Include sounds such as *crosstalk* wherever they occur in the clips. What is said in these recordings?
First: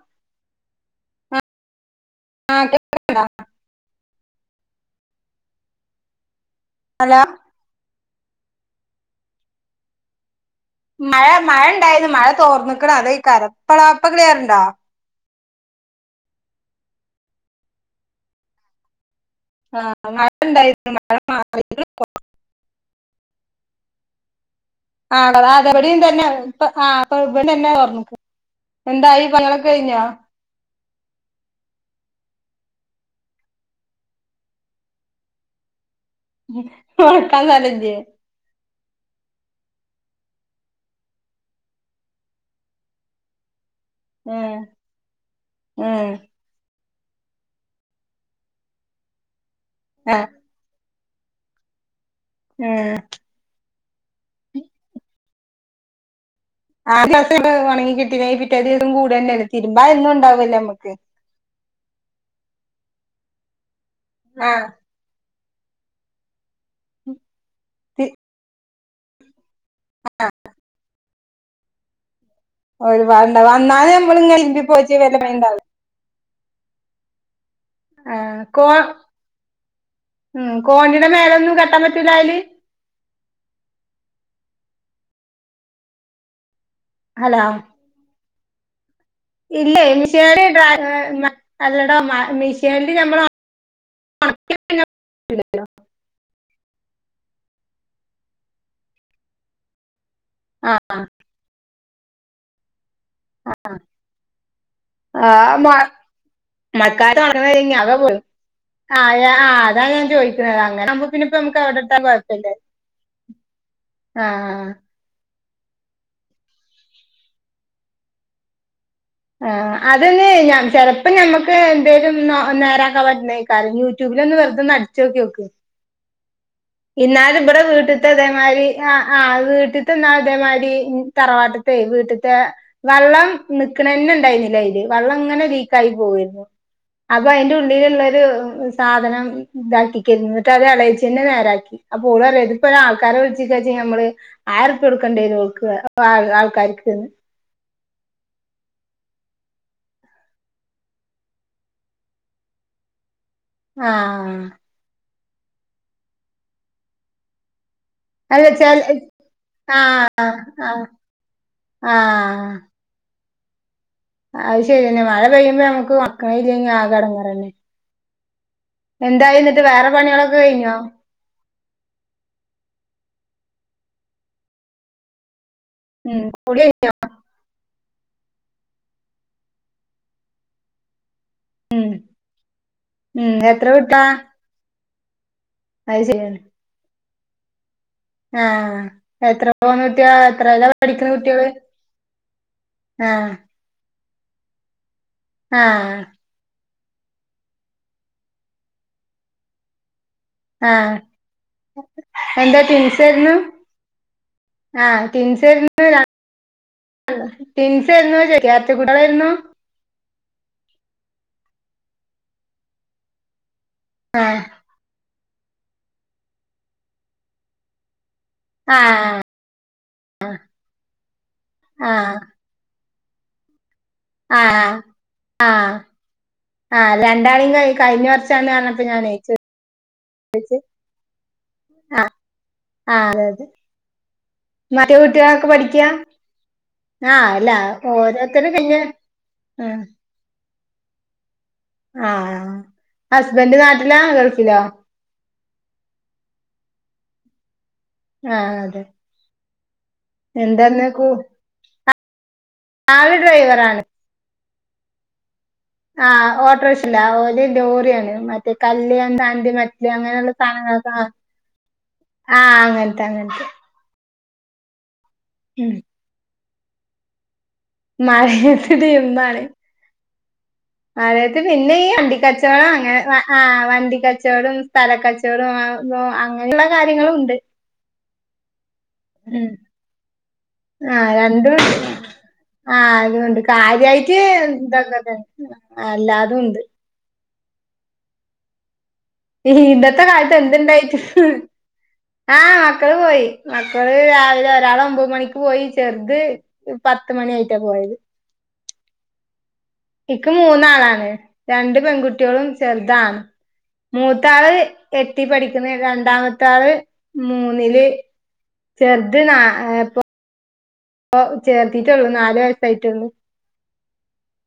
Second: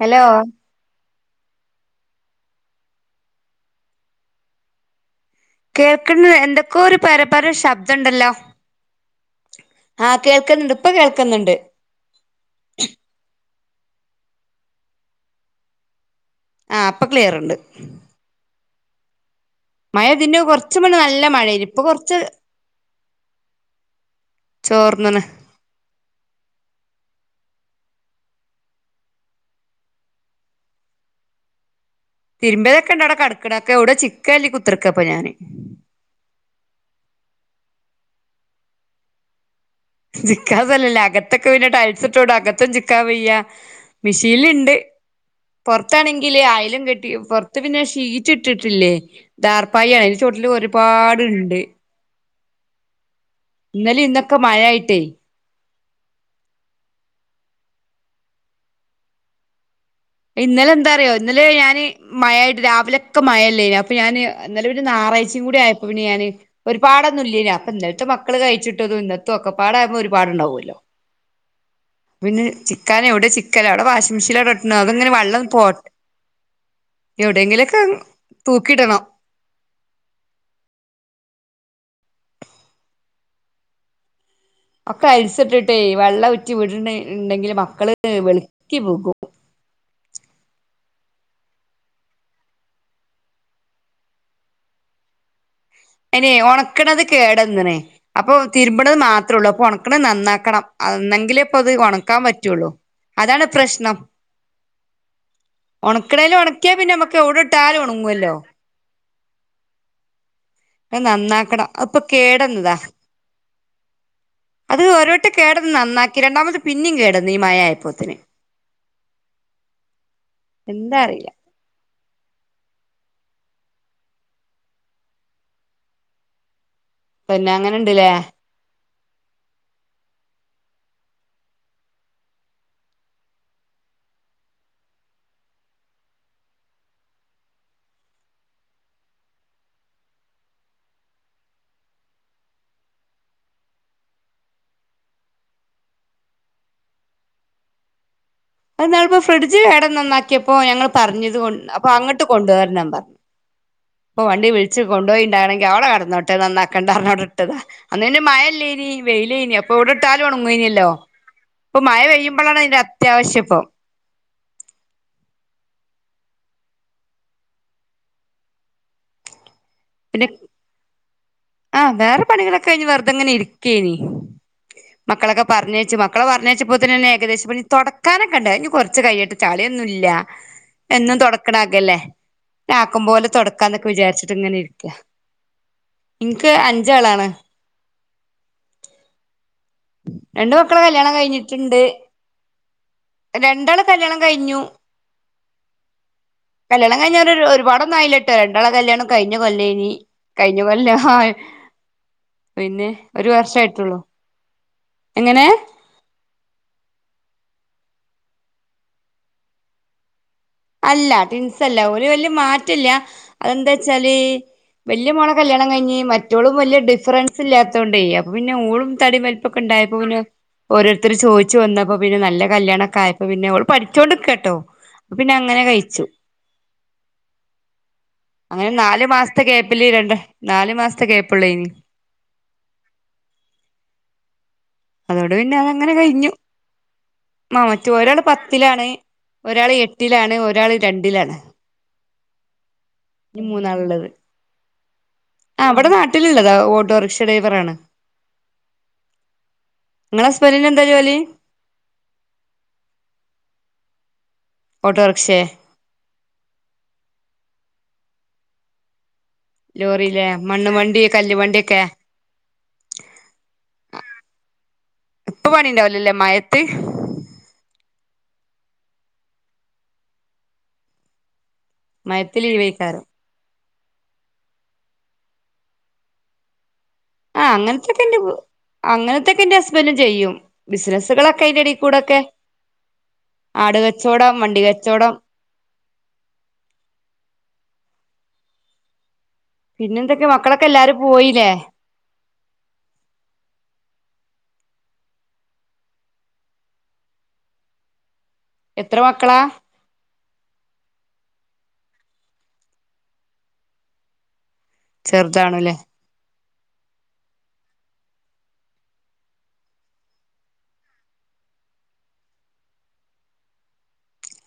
Hello ആഹ് *inaudible* കേൾക്ക്ന്ന് എന്തൊക്കോ ഒരു hello പരപര ശബ്ദണ്ടല്ലോ ആ കേൾ മഴ മഴ ഇണ്ടായിരുന്നു. മഴ തോർന്ന് ക്ക്ണ് അതെയ്ക്കാരം ഇപ്പതാ ഇപ്പ ക്ലിയറ് ഇണ്ടാ? ആ ഇപ്പ ക്ലിയറ്ണ്ട്. ആ മഴ കുറച്ച് ഇണ്ടായിരുന്നു. മുന്നെ മഴ നല്ല മാറി മഴേനി ഇപ്പൊ *inaudible* കൊറച്ച് ആണോ ചോർന്ന്ണ് ആഹ് താ ഇബടേം തന്നെ ഇപ്പ ആഹ് ഇപ്പ ഇവടെന്നെ തൊർന്ന്ക്ക്. എന്തായി *unintelligible* കഴിഞ്ഞോ? തിര്മ്പിയതൊക്കെ ഇണ്ട് അവിടെ കെടക്ക്ണ്. അഹ് ഒക്കെ ഒവ്ടെ ചിക്ക്ല്ലി കുത്തർക്കാപ്പ ഞാന്. വെക്കാൻ സെലല്ല്യേ ജിക്കാതല്ലല്ല അകത്തൊക്കെ പിന്നെ ടൈൽസ് ഇട്ടോണ്ട് അകത്തും ചിക്കാൻ വെയ്യ. ഉം മിഷീൻല്ണ്ട് ഉം പൊറത്താണെങ്കില് അ യേലും കെ ട്ടി. പൊർത്ത് പിന്നെ ഷീറ്റ് ഇട്ടിട്ടില്ലേ ടാർപ്പായി ആ അയിന്റെ ചോട്ടില് ഒര്പാട് ഇണ്ട്. ഏഹ് ഇന്നലെ ഇന്നൊക്കെ മഴയായിട്ടേ ആദ്യൊക്കെ ഇത് ഒണങ്ങി കിട്ടിലേ പിറ്റേ ദിവസം കൂട്ന്നെ ഇല്ല തി ഇന്നലെ എന്താ അറിയോ ഇന്നലെ ഞാന് മഴയായിട്ട് രാവിലെ ഒക്ക മഴയല്ലേനു അ അപ്പ ഞാന് ആ ഇന്നലെ പിന്നെ ഞായറാഴ്ച്ചയും കൂടിയായപ്പോ പിന്നെ ഞാന് ഒരുപാടൊന്നും ഇല്ലേന് അപ്പ ഇന്നൽത്തെ മക്കള് കഴിച്ചി ട്ടതു ഇന്നത്തൊ ഒക്ക പാടായപ്പോ ഒരുപാടുണ്ടാവു അല്ലോ. പിന്നെ ചിക്കാന് എവിടെയാ ഒരുപാടുണ്ടാവും ചിക്കല് അവിടെ അന്നാലും വാഷിംഗ് നമ്മളിങ്ങനെ മെഷീലവിടെ തിരുമ്പി ഇട്ട്ണ് പോയിച്ച് അതങ്ങനെ വല്ല പണി വെള്ളം പോ ഉണ്ടാവും എവിടെയെങ്കിലൊ ആഹ് കോ ഉം കോണീടെ മേലൊന്നും കെട്ടാൻ പറ്റൂലാ അയല്. ഒക്ക അയിൽസ് ഇട്ടിട്ടെ വെള്ളം ഉറ്റി വിട്ണ് ഇണ്ടെങ്കില് മക്കള് വെള്ക്കി വികും. ഇല്ലെയ് മിഷേല് ടാ ഏഹ് അല്ലടോ മ മിഷേൻല് നമ്മള ഒണക്ക്യാ പിന്നെ *unintelligible* അയിനെ ഉണക്കണത് കേടന്നണേ അപ്പൊ തിര്മ്പ്ണത് മാത്രൊള്ളൂ അപ്പൊ ഒണക്ക്ണത് നന്നാക്കണം അന്നെങ്കിലേ പ്പത് ഒണക്കാൻ പറ്റ്വോള്ളൂ. അതാണ് പ്രശ്നം. ആ ഒണക്കണേല് ഒണക്ക്യാ പിന്നെമ്മക്ക് യൗടെട്ടാലൊണങ്ങൊല്ലോ ആഹ് യാ ആ താ ഞാൻ ചോയ്ക്ക്ണെ. അങ്ങനെ അത് ആവുമ്പോ പിന്നെപ്പ നമക്ക് നന്നാക്കണം എവടെ അതിപ്പൊ ഇട്ടാലും കുഴപ്പില്ല കേടന്നതാ ആ ട്ട് കേടന്ന് നന്നാക്കി രണ്ടാമത് പിന്നിം കേടന്ന് ഈ മയായപ്പോത്തിന്. ആഹ് അതെന്നെ ഞ ചെലപ്പം അറിയില്ല ഞമ്മക്ക് പെരും നോ നേരാക്കാൻ പറ്റ്ണേകാരം യൂട്യൂബിലൊന്ന് വെർതൊന്ന് അടിച്ചോക്ക്യോക്ക്. ഇന്നാലും പിന്നെ ബടെ അങ്ങനെ ഉണ്ടല്ലേ വീട്ട്ത്തെ ഇതേമാരി ആഹ് ആഹ് വീട്ട്ത്തെ ന്നാൾ ഇതേമാരി തറവാട്ട്ത്തെ വീട്ട്ത്തെ വള്ളം നി ക്ക്ണെന്നെ ണ്ടായിര്ന്നില്ല അയില് വള്ളം ങ്ങനെ ലീക്കായി പോവേര്ന്നു. അപ്പൊ അയ്ന്റെ ഉള്ളിലുള്ളൊരു സാധനം ഇതാക്കിക്കേര്ന്നു ങ്ങട്ട് അത് എളയിച്ചെന്നെ നേരാക്കി. അപ്പോള റ്യാ ഇത്പ്പോരാൾക്കാരെ വിളിച്ച്ക്കേചെ ഞമ്മള് ആയിരുപ്യൊട്ക്കേണ്ട്യരും ഓൾക്ക് ആൾ ആൾക്കാ *unintelligible* അത് ന്നാളിപ്പോ ഫ്രിഡ്ജ് കേടന്നന്നാക്ക്യപ്പോ ഞങ്ങൾ പർഞ്ഞത് കൊൺ അപ്പൊ അങ്ങട്ട് കൊണ്ടോരണം പർഞ്ഞ്. ഇപ്പൊ ആഹ് വണ്ടി വിളിച്ച് കൊണ്ട് പോയിട്ടാണെങ്കിൽ അവടെ കെടന്നോട്ടേ നന്നാക്കേണ്ട പറഞ്ഞിട്ട് ഇട്ടതാ അന്ന് പിന്നെ അല്ല ചെല മയല്ലേനി വെയ്ലേനി അപ്പൊ യൗടെ ട്ടാലും ആഹ് ആഹ് ഒണങ്ങേന്യെല്ലോ. ഇപ്പൊ മയ പെയ്യുമ്പളാണ് അയ്ന്റെ അത്യാവശ്യപ്പൊ അയ് ശെര്യന്നെ മഴ പെയ്യുമ്പളാണ് അമക്ക് ഒണക്ക്ണേ ഇല്ലങ്കി ആകെ എടങ്ങേറെന്നെ. എന്തായിങ്ങട്ട് വേറെ പണികളൊക്കെ കയിഞ്ഞോ? ആഹ് വേറെ പണികളൊക്കെ കയിഞ്ഞ് വെറ്തെങ്ങനെ ഇരിക്കേനി മക്കളൊക്കെ പർഞ്ഞേച്ച് ഉം മക്കളെ കുളി പർഞ്ഞേച്ചപ്പോത്തിന്നെന്നെ ഏകദേശ പണി തൊട ക്കാനെക്കെണ്ട് അത് ഞ് കൊർച്ച് കയ്യെട്ടെ ചള്യൊന്നുല്ല എന്നും തൊട ഉം ക്ക്ണകല്ലേ ആക്കംപോലെ ഉം എത്ര തൊടക്കാന്നൊക്കെ കുട്ടിയാ വിചാരിച്ചിട്ടങ്ങെനിരിക്ക. അത് ശരിയാണ് ഇൻക്ക് അഞ്ചാളാണ്. ആഹ് എത്ര പോന്നട്ട്യാളാ രണ്ട് എത്രേലാ മക്കളെ പഠിക്കണ കല്യാണം കുട്ട്യേള്. കഴിഞ്ഞിട്ടുണ്ട് ആഹ് രണ്ടാളെ കല്യാണം കഴിഞ്ഞു ആഹ് കല്യാണം കഴിഞ്ഞ ഒരു ഒരുപാടൊന്നായില്ലെട്ടോ രണ്ടാള കല്യാണം കഴിഞ്ഞ കൊല്ലേനി കയിഞ്ഞു ആഹ് കൊല്ലം പിന്നെ ഒരു വർഷ ആയിട്ടുള്ളു ആ ട്വിൻസേയിരുന്ന് രാ ട്വിൻസ് *unintelligible* എരട്ട കുട്ടികളായിരുന്നോ അല്ല ട്വിൻസല്ല ഓര് വല്ല്യ മാറ്റല്ല ന്താച്ചാല് ആഹ് വല്യ മോള കല്യാണം കയിഞ്ഞ് മറ്റോളും വല്യ ഡിഫറൻസ് ഇല്ലാത്തോണ്ടെ പിന്നെ ഓളും തടി ആഹ് വലിപ്പക്കെ ഉണ്ടായപ്പോ പിന്നെ ഓരോരുത്തർ ചോദിച്ചു വന്നപ്പോ ആഹ് പിന്നെ നല്ല കല്യാണം ആയപ്പ പിന്നെ ഓള് പഠിച്ചോണ്ടികേട്ടോ ആഹ് അപ്പ പിന്നെ അങ്ങനെ ആഹ് കയിച്ചു ആഹ് രണ്ടാളെയും കഴി കഴിഞ്ഞ വർഷാന്ന് അങ്ങനെ പറഞ്ഞപ്പോ നാലു ഞാനേ മാസത്തെ ഗേപ്പില് രണ്ട് ചോദിച്ച് നാലു മാസത്തെ ഗേപ്പുള്ളേനി ആഹ് ആഹ് അതെ അതെ മറ്റേ അതോണ്ട് കുട്ടികളൊക്കെ പിന്നെ അത് പഠിക്കാ അങ്ങനെ കയിഞ്ഞു ആഹ് അല്ല മാ മറ്റ് ഒരാൾ ഓരോരുത്തര് കഴിഞ്ഞ പത്തിലാണ് ഒരാൾ ആഹ് എട്ടിലാണ് ഒരാൾ രണ്ടിലാണ് ആഹ് ഹസ്ബന്റ് നാട്ടിലാ ഗൾഫിലാ ആഹ് ഇവട നാട്ടിലുള്ളതാ ഓട്ടോറിക്ഷ ഡൈവറാണ് ആഹ് അതെ നിങ്ങളെ ഹസ്ബന്റിന് എന്താ എന്താന്നക്കൂ ജോലി അഹ് ആള് ഡ്രൈവർ ആണ് ഓട്ടോറിക്ഷേ ആഹ് ഓട്ടോറിക്ഷല്ല ഓല് ലോറിയാണ് മറ്റേ *unintelligible* ലോറില്ലേ അങ്ങനെയുള്ള മണ്ണ് സാധനങ്ങളൊക്കെ വണ്ടി കല്ല് വണ്ടിയൊക്കെ ആ ആ അങ്ങനത്തെ അങ്ങനത്തെ ഇപ്പ പണി ഉം ഇണ്ടാവുല്ല ല്ലേ മഴ *unintelligible* മഴത്ത് പിന്നെ ഈ മഴത്ത് അണ്ടിക്കച്ചവടം അങ്ങനെ ലീവേക്കാരം വ ആഹ് വാ വണ്ടി കച്ചോടം സ്ഥല കച്ചോടം *unintelligible* അങ്ങന ള്ളെ ആഹ് അങ്ങനത്തൊക്കെ ഇന്റ് അങ്ങനത്തക്കെ ഉം ഇന്റെ ഹസ്ബന്റും ചെയ്യും ആഹ് ബിസിനസ്സുകളൊക്കെ രണ്ടും അയ്‌ന്റെ ഉണ്ട് എടീക്കൂടെ ഒക്കെ ആഹ് അതണ്ട് കാര്യയിട്ട് വണ്ടി കച്ചോടം *unintelligible* അല്ലാതും ഉണ്ട് ഇന്നത്തെ പിന്നെന്തൊക്കെ കാലത്ത് മക്കളൊക്കെ എന്ണ്ടായിട്ടു എല്ലാരും പോയില്ലേ ആഹ് മക്കള് പോയി മക്ക കള് രാവിലെ ഒരാള ഒമ്പത് മണിക്ക് പോയി ചെർത് പത്ത് മണി ആയിട്ട പോയത് എത്ര മക്കളാ എക്ക് മൂന്നാളാണ് രണ്ട് പെൺകുട്ടികളും ചെറുതാണ് മൂത്താള് എട്ടിൽ പഠിക്കുന്ന ചെറുതാണല്ലേ രണ്ടാമത്തെ അടുത്താൽ മൂന്നില് ചെറുത് നപ്പൊ അപ്പ ചേർത്തിട്ടുള്ളു നാലു വയസായിട്ടൊന്ന്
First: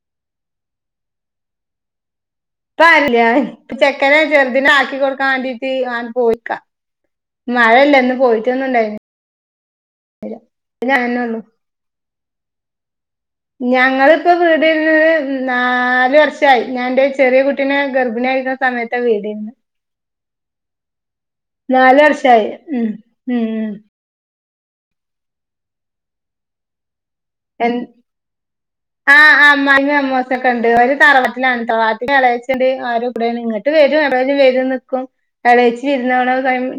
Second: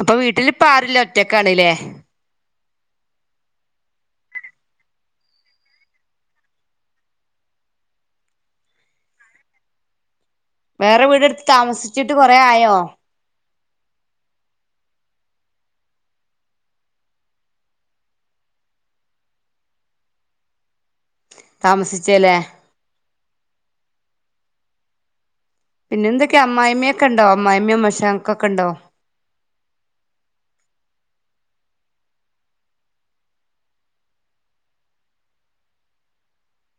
അപ്പൊ വീട്ടിൽ ഇപ്പാരൂല്ല ഒറ്റക്കാണല്ലേ ഇപ്പ ആരൂല്ല ചെക്കനെ ചെറുതിനെ ആക്കി കൊടുക്കാൻ വേണ്ടിട്ട് അവൻ പോയിക്ക മഴയല്ല ഇന്ന് പോയിട്ട ഒന്ന ഇണ്ടാ വേറെ വീടെടുത്ത് താമസിച്ചിട്ട് കൊറെ ആയോ ഞങ്ങളിപ്പോ വീട് നാല് വർഷമായി ഞാൻ എന്റെ ചെറിയ കുട്ടിനെ ഗർഭിണിയായി സമയത്ത വേട നാല താമസിച്ചേല്ലേ വർഷമായി ഉ ഉം ഉ പിന്നെ എന്തൊക്കെ അമ്മായി്മ എ ആ അമ്മായിയമ്മാ ഒക്കെ ഉണ്ട് ഒരു തറവത്തി തറട്ട കടച്ചിണ്ട് ആരും ഇവിടെ ഇങ്ങിട്ട് വരും എവിടെും വ നിക്കും കട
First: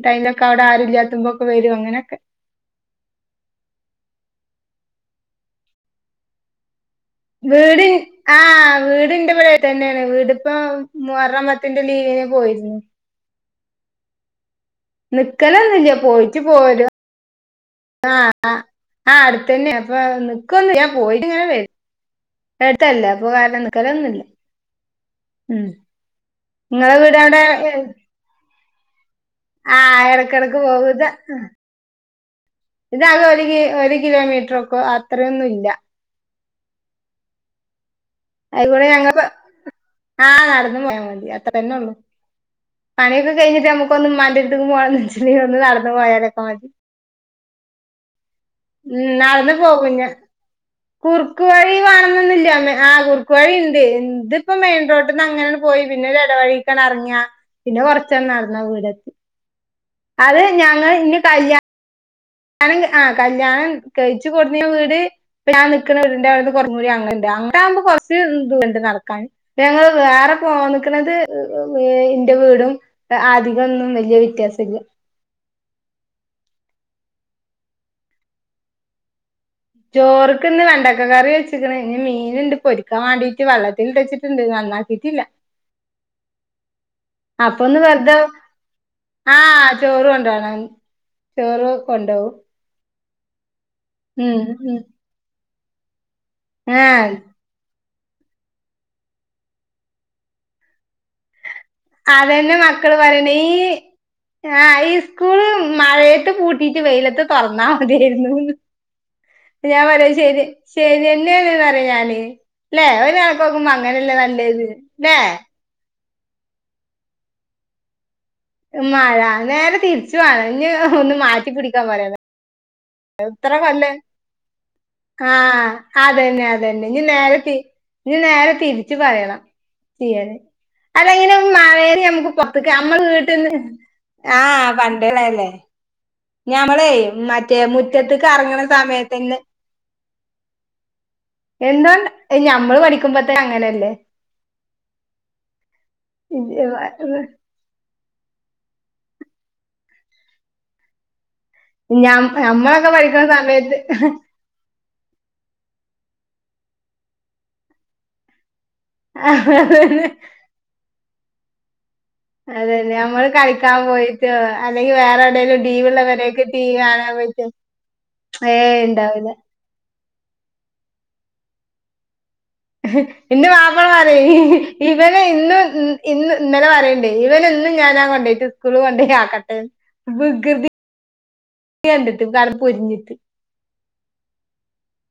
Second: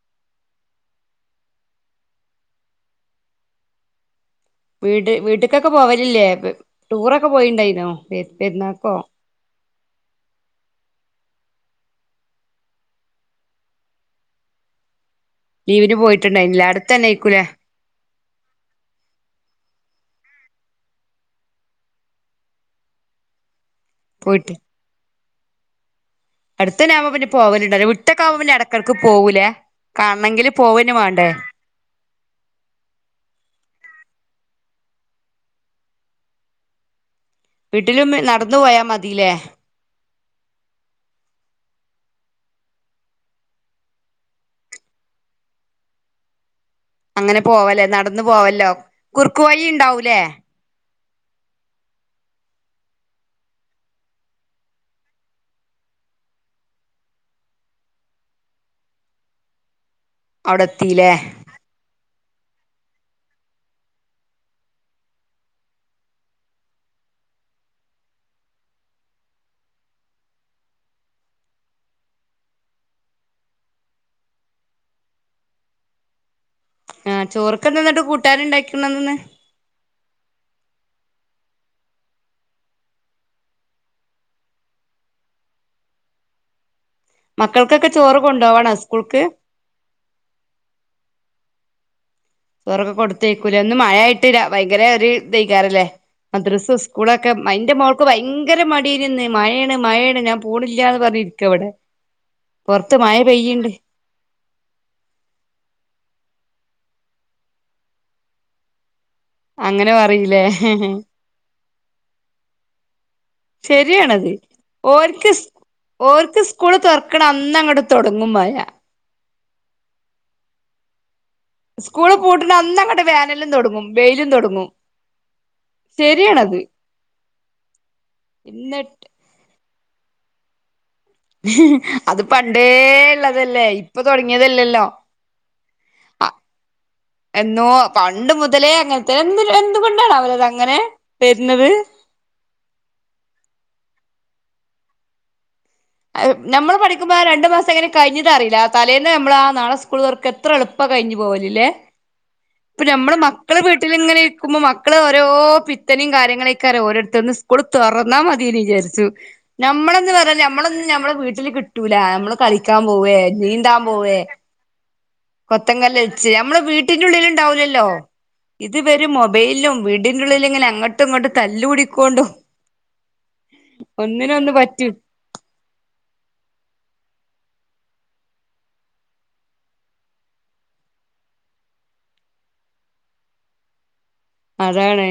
ടൈമൊക്കെ അവിടെ ആരുല്ലാത്തുമ്പോ ഒക്കെ വരും അങ്ങനെയൊക്കെ *unintelligible* വീട് വീട്ടക്കൊക്കെ പോവലല്ലേ ടൂറൊക്കെ വീട് പോയിണ്ടായിന്നോ ആഹ് പരുന്നക്കോ വീടിന്റെ ഇവിടെ തന്നെയാണ് വീടിപ്പ മറണാമത്തിന്റെ ലീവിനെ പോയിരുന്നു നിക്കലൊന്നില്ല ലീവിന് പോയിട്ടു പോയിട്ടുണ്ടായിനില്ലേ പോര അടുത്തന്നേക്കൂലേ ആഹ ആ അടുത്തന്നെ അപ്പൊ നിിക്കന്ന് ഞാൻ പോയി ഇങ്ങനെ വരും എടുത്തല്ലേ അപ്പൊ കാല നക്കാലൊന്നുമില്ല ഉ അടുത്തന്നെ ആകുമ്പോ പിന്നെ പോലുണ്ടട്ടക്കാവ് പോന്നെ ഇടയ്ക്ക് പോവൂലേ ആഹ് കാണമെങ്കില് എടക്കെടക്ക് പോകും പോവന് ഇത് വേണ്ടേ ഇതാകെ ഒരു ഒരു കിലോമീറ്റർ ഒക്കെ അത്രയൊന്നും ഇല്ല വീട്ടിലും നടന്നു പോയാ അയികൂടെ ഞങ്ങ മതില്ലേ ആഹ് നടന്നു പോയാൽ മതി അത്ര തന്നെ ഉള്ളു പണിയൊക്കെ കഴിഞ്ഞിട്ട് നമ്മുക്കൊന്ന്ും മറ്റടു പോെ ഒന്ന് നടന്നു പോയാലൊക്കെ മതി അങ്ങനെ പോവല്ലെ നടന്ന പോവല്ലോ കുറുക്ക് വഴി ഉണ്ടാവൂലേ കുറുക്കു വഴി വേണന്നില്ല അമ്മേ ആഹ കു റൂക്കു വഴി ഉണ്ട് ഇന്ത് ഇപ്പ മെയിൻ റോട്ടന്ന് അങ്ങന പോയി പിന്നെ ഇടവഴിക്കൻ ഇറങ്ങിയാ പിന്നെ കൊറച്ചന്നെ നടന്നാ വീടത്തി അത് ഞങ്ങൾ അവിടെത്തീലേ ഇന്ന് കല്യാണം കണം ആ കല്യാണം കഴിച്ചു കൊടു വീട് ഇപ്പ ഞാൻ നിക്കുന്ന വീടു അവിടുത്തെ കുറഞ്ഞൂടി അങ്ങനെ ഇണ്ട അകൂമ്പോ കൊറച്ച് ഇണ്ട് നടക്കാൻ ഞങ്ങള് വേറെ പോകാൻ നിക്കണത് വീടും അധികൊന്നും വലിയ വ്യത്യാസമില്ല ആഹ് ചോറൊക്ക എന്താന്നട്ടോ കൂട്ടുകാര് ഇണ്ടാക്കണന്ന് ചോറക്ക് ഇന്ന് വെണ്ടക്ക കറി വെച്ചക്കണ ഇ മീൻണ്ട് പൊരിക്കാൻ വേണ്ടിട്ട് വെള്ളത്തി വെച്ചിട്ടുണ്ട് നാക്കിട്ടല്ല അപ്പൊ ഒന്ന് മക്കൾക്കൊക്കെ വെറുത ചോറ് കൊണ്ടോവണോ സ്കൂൾക്ക് ആഹ് ചോറ് കൊണ്ടണം ചോറൊക്കെ ഉണ്ടാവും കൊടുത്തേക്കൂല ഒന്ന് മഴയായിട്ടില്ല ഭയങ്കര ഒരു ഇയ്ക്കാറല്ലേ ആ ദ്രസ്ം ആഹ് സ്കൂളൊക്കെ അൻന്റെ മോ ഇക്ക ഭയങ്കര മടിയി ഇരുന്ന് മഴയാണ് മഴയാണ് ഞാൻ പോൂണില്ലന്ന് പറഞ്ഞ അതന്നെ മക്കള് പറയണ ഈ പെയ്യണ്ട് ആ ഹൈസ്കൂൾ മഴയട്ട പട്ടി ട്ടിട്ട് വെയിലത്ത് തൊറന്നാ മതിയാരുന്നുന്ന് ഞാൻ അങ്ങനെ പറയാ പറയിലേ ശരി ശരി ന്നെയാണ് പറയാ ഞാന് ല്ലേ കണക്ക് നോക്കുമ്പോ അങ്ങനെഅല്ലേ നല്ലത് ഓല്ക്ക് സ്കൂള് തൊറക്ക്ണ അന്ന് അങ്ങ് തൊടങ്ങും മയ മഴ നേരെ തിരിച്ചു വാണം നി ഒന്ന് മാറ്റി പിടിക്കാൻ സ്കൂള് പറയണം പൂട്ടുന്ന അന്ന് അങ്ങട്ട് വേനലും ഇത്ര കൊല്ല തൊടങ്ങും വെയിലും തൊടങ്ങും ആഹ് അതന്നെ അതന്നെ നി നേരെ നി നേരെ എന്നിട്ട് തിരിച്ച് പറയണം ചെയ്യാന് അല്ല ഇങ്ങനെ മഴയില് അത് നമ്മക്ക് പണ്ടേ പൊറത്ത്ക്ക് നമ്മള് വീട്ടിന്ന് ഉള്ളതല്ലേ ഇപ്പൊ ആഹ് തുടങ്ങിയതല്ലല്ലോ പണ്ട്ള്ളല്ലേ ഞമ്മുടെ മറ്റേ എന്നോ മുറ്റത്ത്ക്ക് പണ്ട് ഇറങ്ങണ മുതലേ അങ്ങനത്തെ സമയത്തന്നെ എന്ത് എന്തുകൊണ്ടാണാവലത് അങ്ങനെ വരുന്നത് എന്തുകൊണ്ടാ ഞമ്മള് പഠിക്കുമ്പത്തന്നെ അങ്ങനെഅല്ലേ നമ്മള് പഠിക്കുമ്പോ ആ രണ്ടു മാസം എങ്ങനെ കഴിഞ്ഞത് അറിയില്ല തലേന്ന് നമ്മള് ആ നാളെ സ്കൂൾ തൊറക്കാ എത്ര എളുപ്പ കഴിഞ്ഞു പോവ ല്ലെ ഞം ഇപ്പ ഞമ്മളൊക്കെ നമ്മള് പഠിക്കുന്ന മക്കള് സമയത്ത് വീട്ടില് ഇങ്ങനെ ഇരിക്കുമ്പോ മക്കള് ഓരോ പി പിത്തനയും കാര്യങ്ങളെക്കാരം ഓരോരുത്തന്ന് സ്കൂള് തൊറന്നാ മതിന്ന് വിചാരിച്ചു അതന്നെ ഞമ്മളന്ന് പറയാ ഞമ്മള് ഞമ്മളെ വീട്ടില് കിട്ടൂല ഞമ്മള് കളിക്കാൻ അതന്നെ പോവേ ഞമ്മള് കളിക്കാൻ നീന്താൻ പോവേ പോയിട്ടോ അല്ലെങ്കി വേറെ എവിടേലും കൊത്തങ്കല്ല് ലീവുള്ള കളിച്ച് പെരേക്ക് ഞമ്മള് ടി വി കാണാൻ പോയിട്ടോ വീട്ടിന്റെഉള്ളിലുണ്ടാവൂലല്ലോ ഇത് ഏയ് ഇവര് ഇണ്ടാവൂല മൊബൈലിലും വീടിന്റെള്ളിലെങ്ങനെ അങ്ങോട്ടും ഇങ്ങോട്ടും തല്ല് കൂടിക്കോണ്ടും ന്റെ മാപ്പള പറയ് ഒന്നിനൊന്ന് പറ്റും ഇവനെ ഇന്നും ഇന്ന് ഇന്നലെ പറയണ്ടേ ഇവനെ ഇന്നും ഞാനാ കൊണ്ടോയിട്ട് സ്കൂള് കൊണ്ടോയി ആക്കട്ടെ വികൃതി തി കണ്ടിട്ട് കറു പൊരിഞ്ഞിട്ട് അതാണ്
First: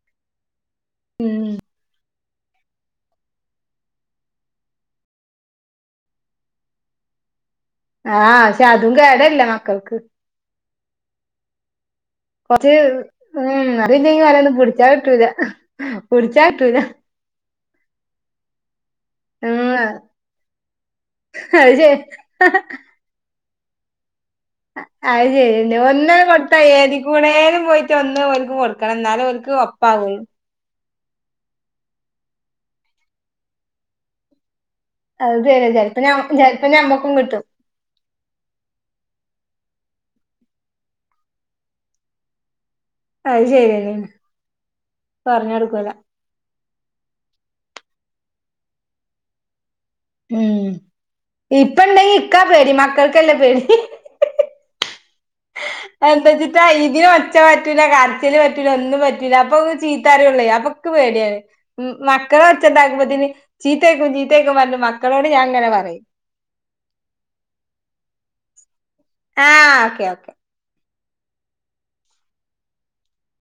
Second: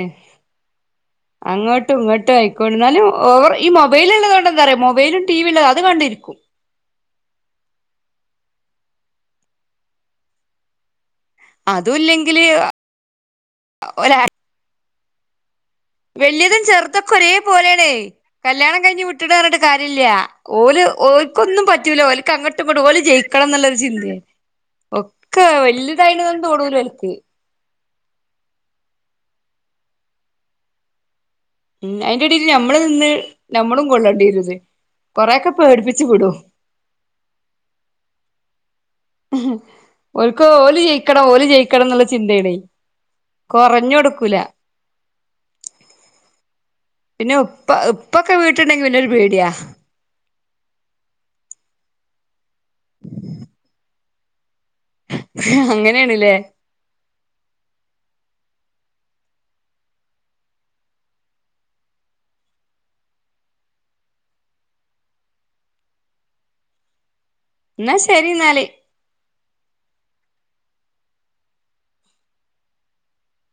ഉം അങ്ങോട്ടും ഇങ്ങോ ആയിക്കോ എന്നാലും ഓവർ ഈ മൊബൈല് ഉള്ളത് കൊണ്ട് എന്താറിയോ മൊബൈലും ടി വി ഉള്ളത് അത് കണ്ടിരിക്കും ആഹ് പഷേ അതും കേടല്ലേ മക്കൾക്ക് അത് കൊറച്ച് ഉം അതില്ലങ്കി ഓലെ ഒന്നും പിടിച്ചാൽ കിട്ടൂല പിടിച്ചാ വലിയതും കിട്ടൂല ചെറുതൊക്കെ ഒരേ പോലെയണേ കല്യാണം കഴിഞ്ഞ് വിട്ടിണ്ണ് പറഞ്ഞിട്ട് ഉം കാര്യമില്ല ഓല് ഓർക്കൊന്നും അത് ശരി പറ്റൂല ഓലക്ക് അങ്ങട്ടുംഇങ്ങട്ടും ഓല് ജയിക്കണം ന്നൊള്ള ഒരു ചിന്തയാ അ അത് ഒക്കെ ശെരി ഒന്ന വലുതായിന്നൊന്നും കൊടുത്താ തോന്നൂല ഏതി ഓൽക്ക് കൂടെലും പോയിട്ട് ഒന്ന് ഓല്ക്ക് കൊടുക്കണം എന്നാലും ഓല്ക്ക് പൗൾ ഉം അയിന്റെ ഇടയിൽ നമ്മള് നിന്ന് നമ്മളും കൊള്ളണ്ടിരുന്ന് അത് ശെരിയാ ചെലപ്പ ചെലപ്പ ഞമ്മക്കും കിട്ടും ഓൽക്ക് ഓല് ജയിക്കണം ഓല് ജയിക്കണം എന്നുള്ള ചിന്തായാണേ അത് കൊറഞ് ശരിയന്നെയാണ് കൊടുക്കൂല പറഞ്ഞ് കൊടുക്കൂല പിന്നെ- ഉപ്പ ഉപ്പൊക്കെ വീട്ടുണ്ടെങ്കി പിന്നൊരു പേടിയാ ഉം ഇപ്പ ഇണ്ടെങ്കി ഇക്കാ പേടി മക്കൾക്കല്ല പേടി അങ്ങനെയാണ്ല്ലേ എന്താച്ചിട്ടാ ഇതിന് ഒച്ച പറ്റൂല കാരണം പറ്റൂല ഒന്നും പറ്റൂല അപ്പൊ ചീത്തപറയുള്ളെ അമക്ക് പേടിയാണ് മക്കളെ- ഒച്ചാണ്ടാക്ക്പത്തിന് ചീത്തേക്കും ചീത്തേക്കും പറഞ് മക്കളോട് ഞാൻ അങ്ങനെ പറയും എന്നാ ശെരി എന്നാല് ആഹ് ഓക്കെ ഓക്കെ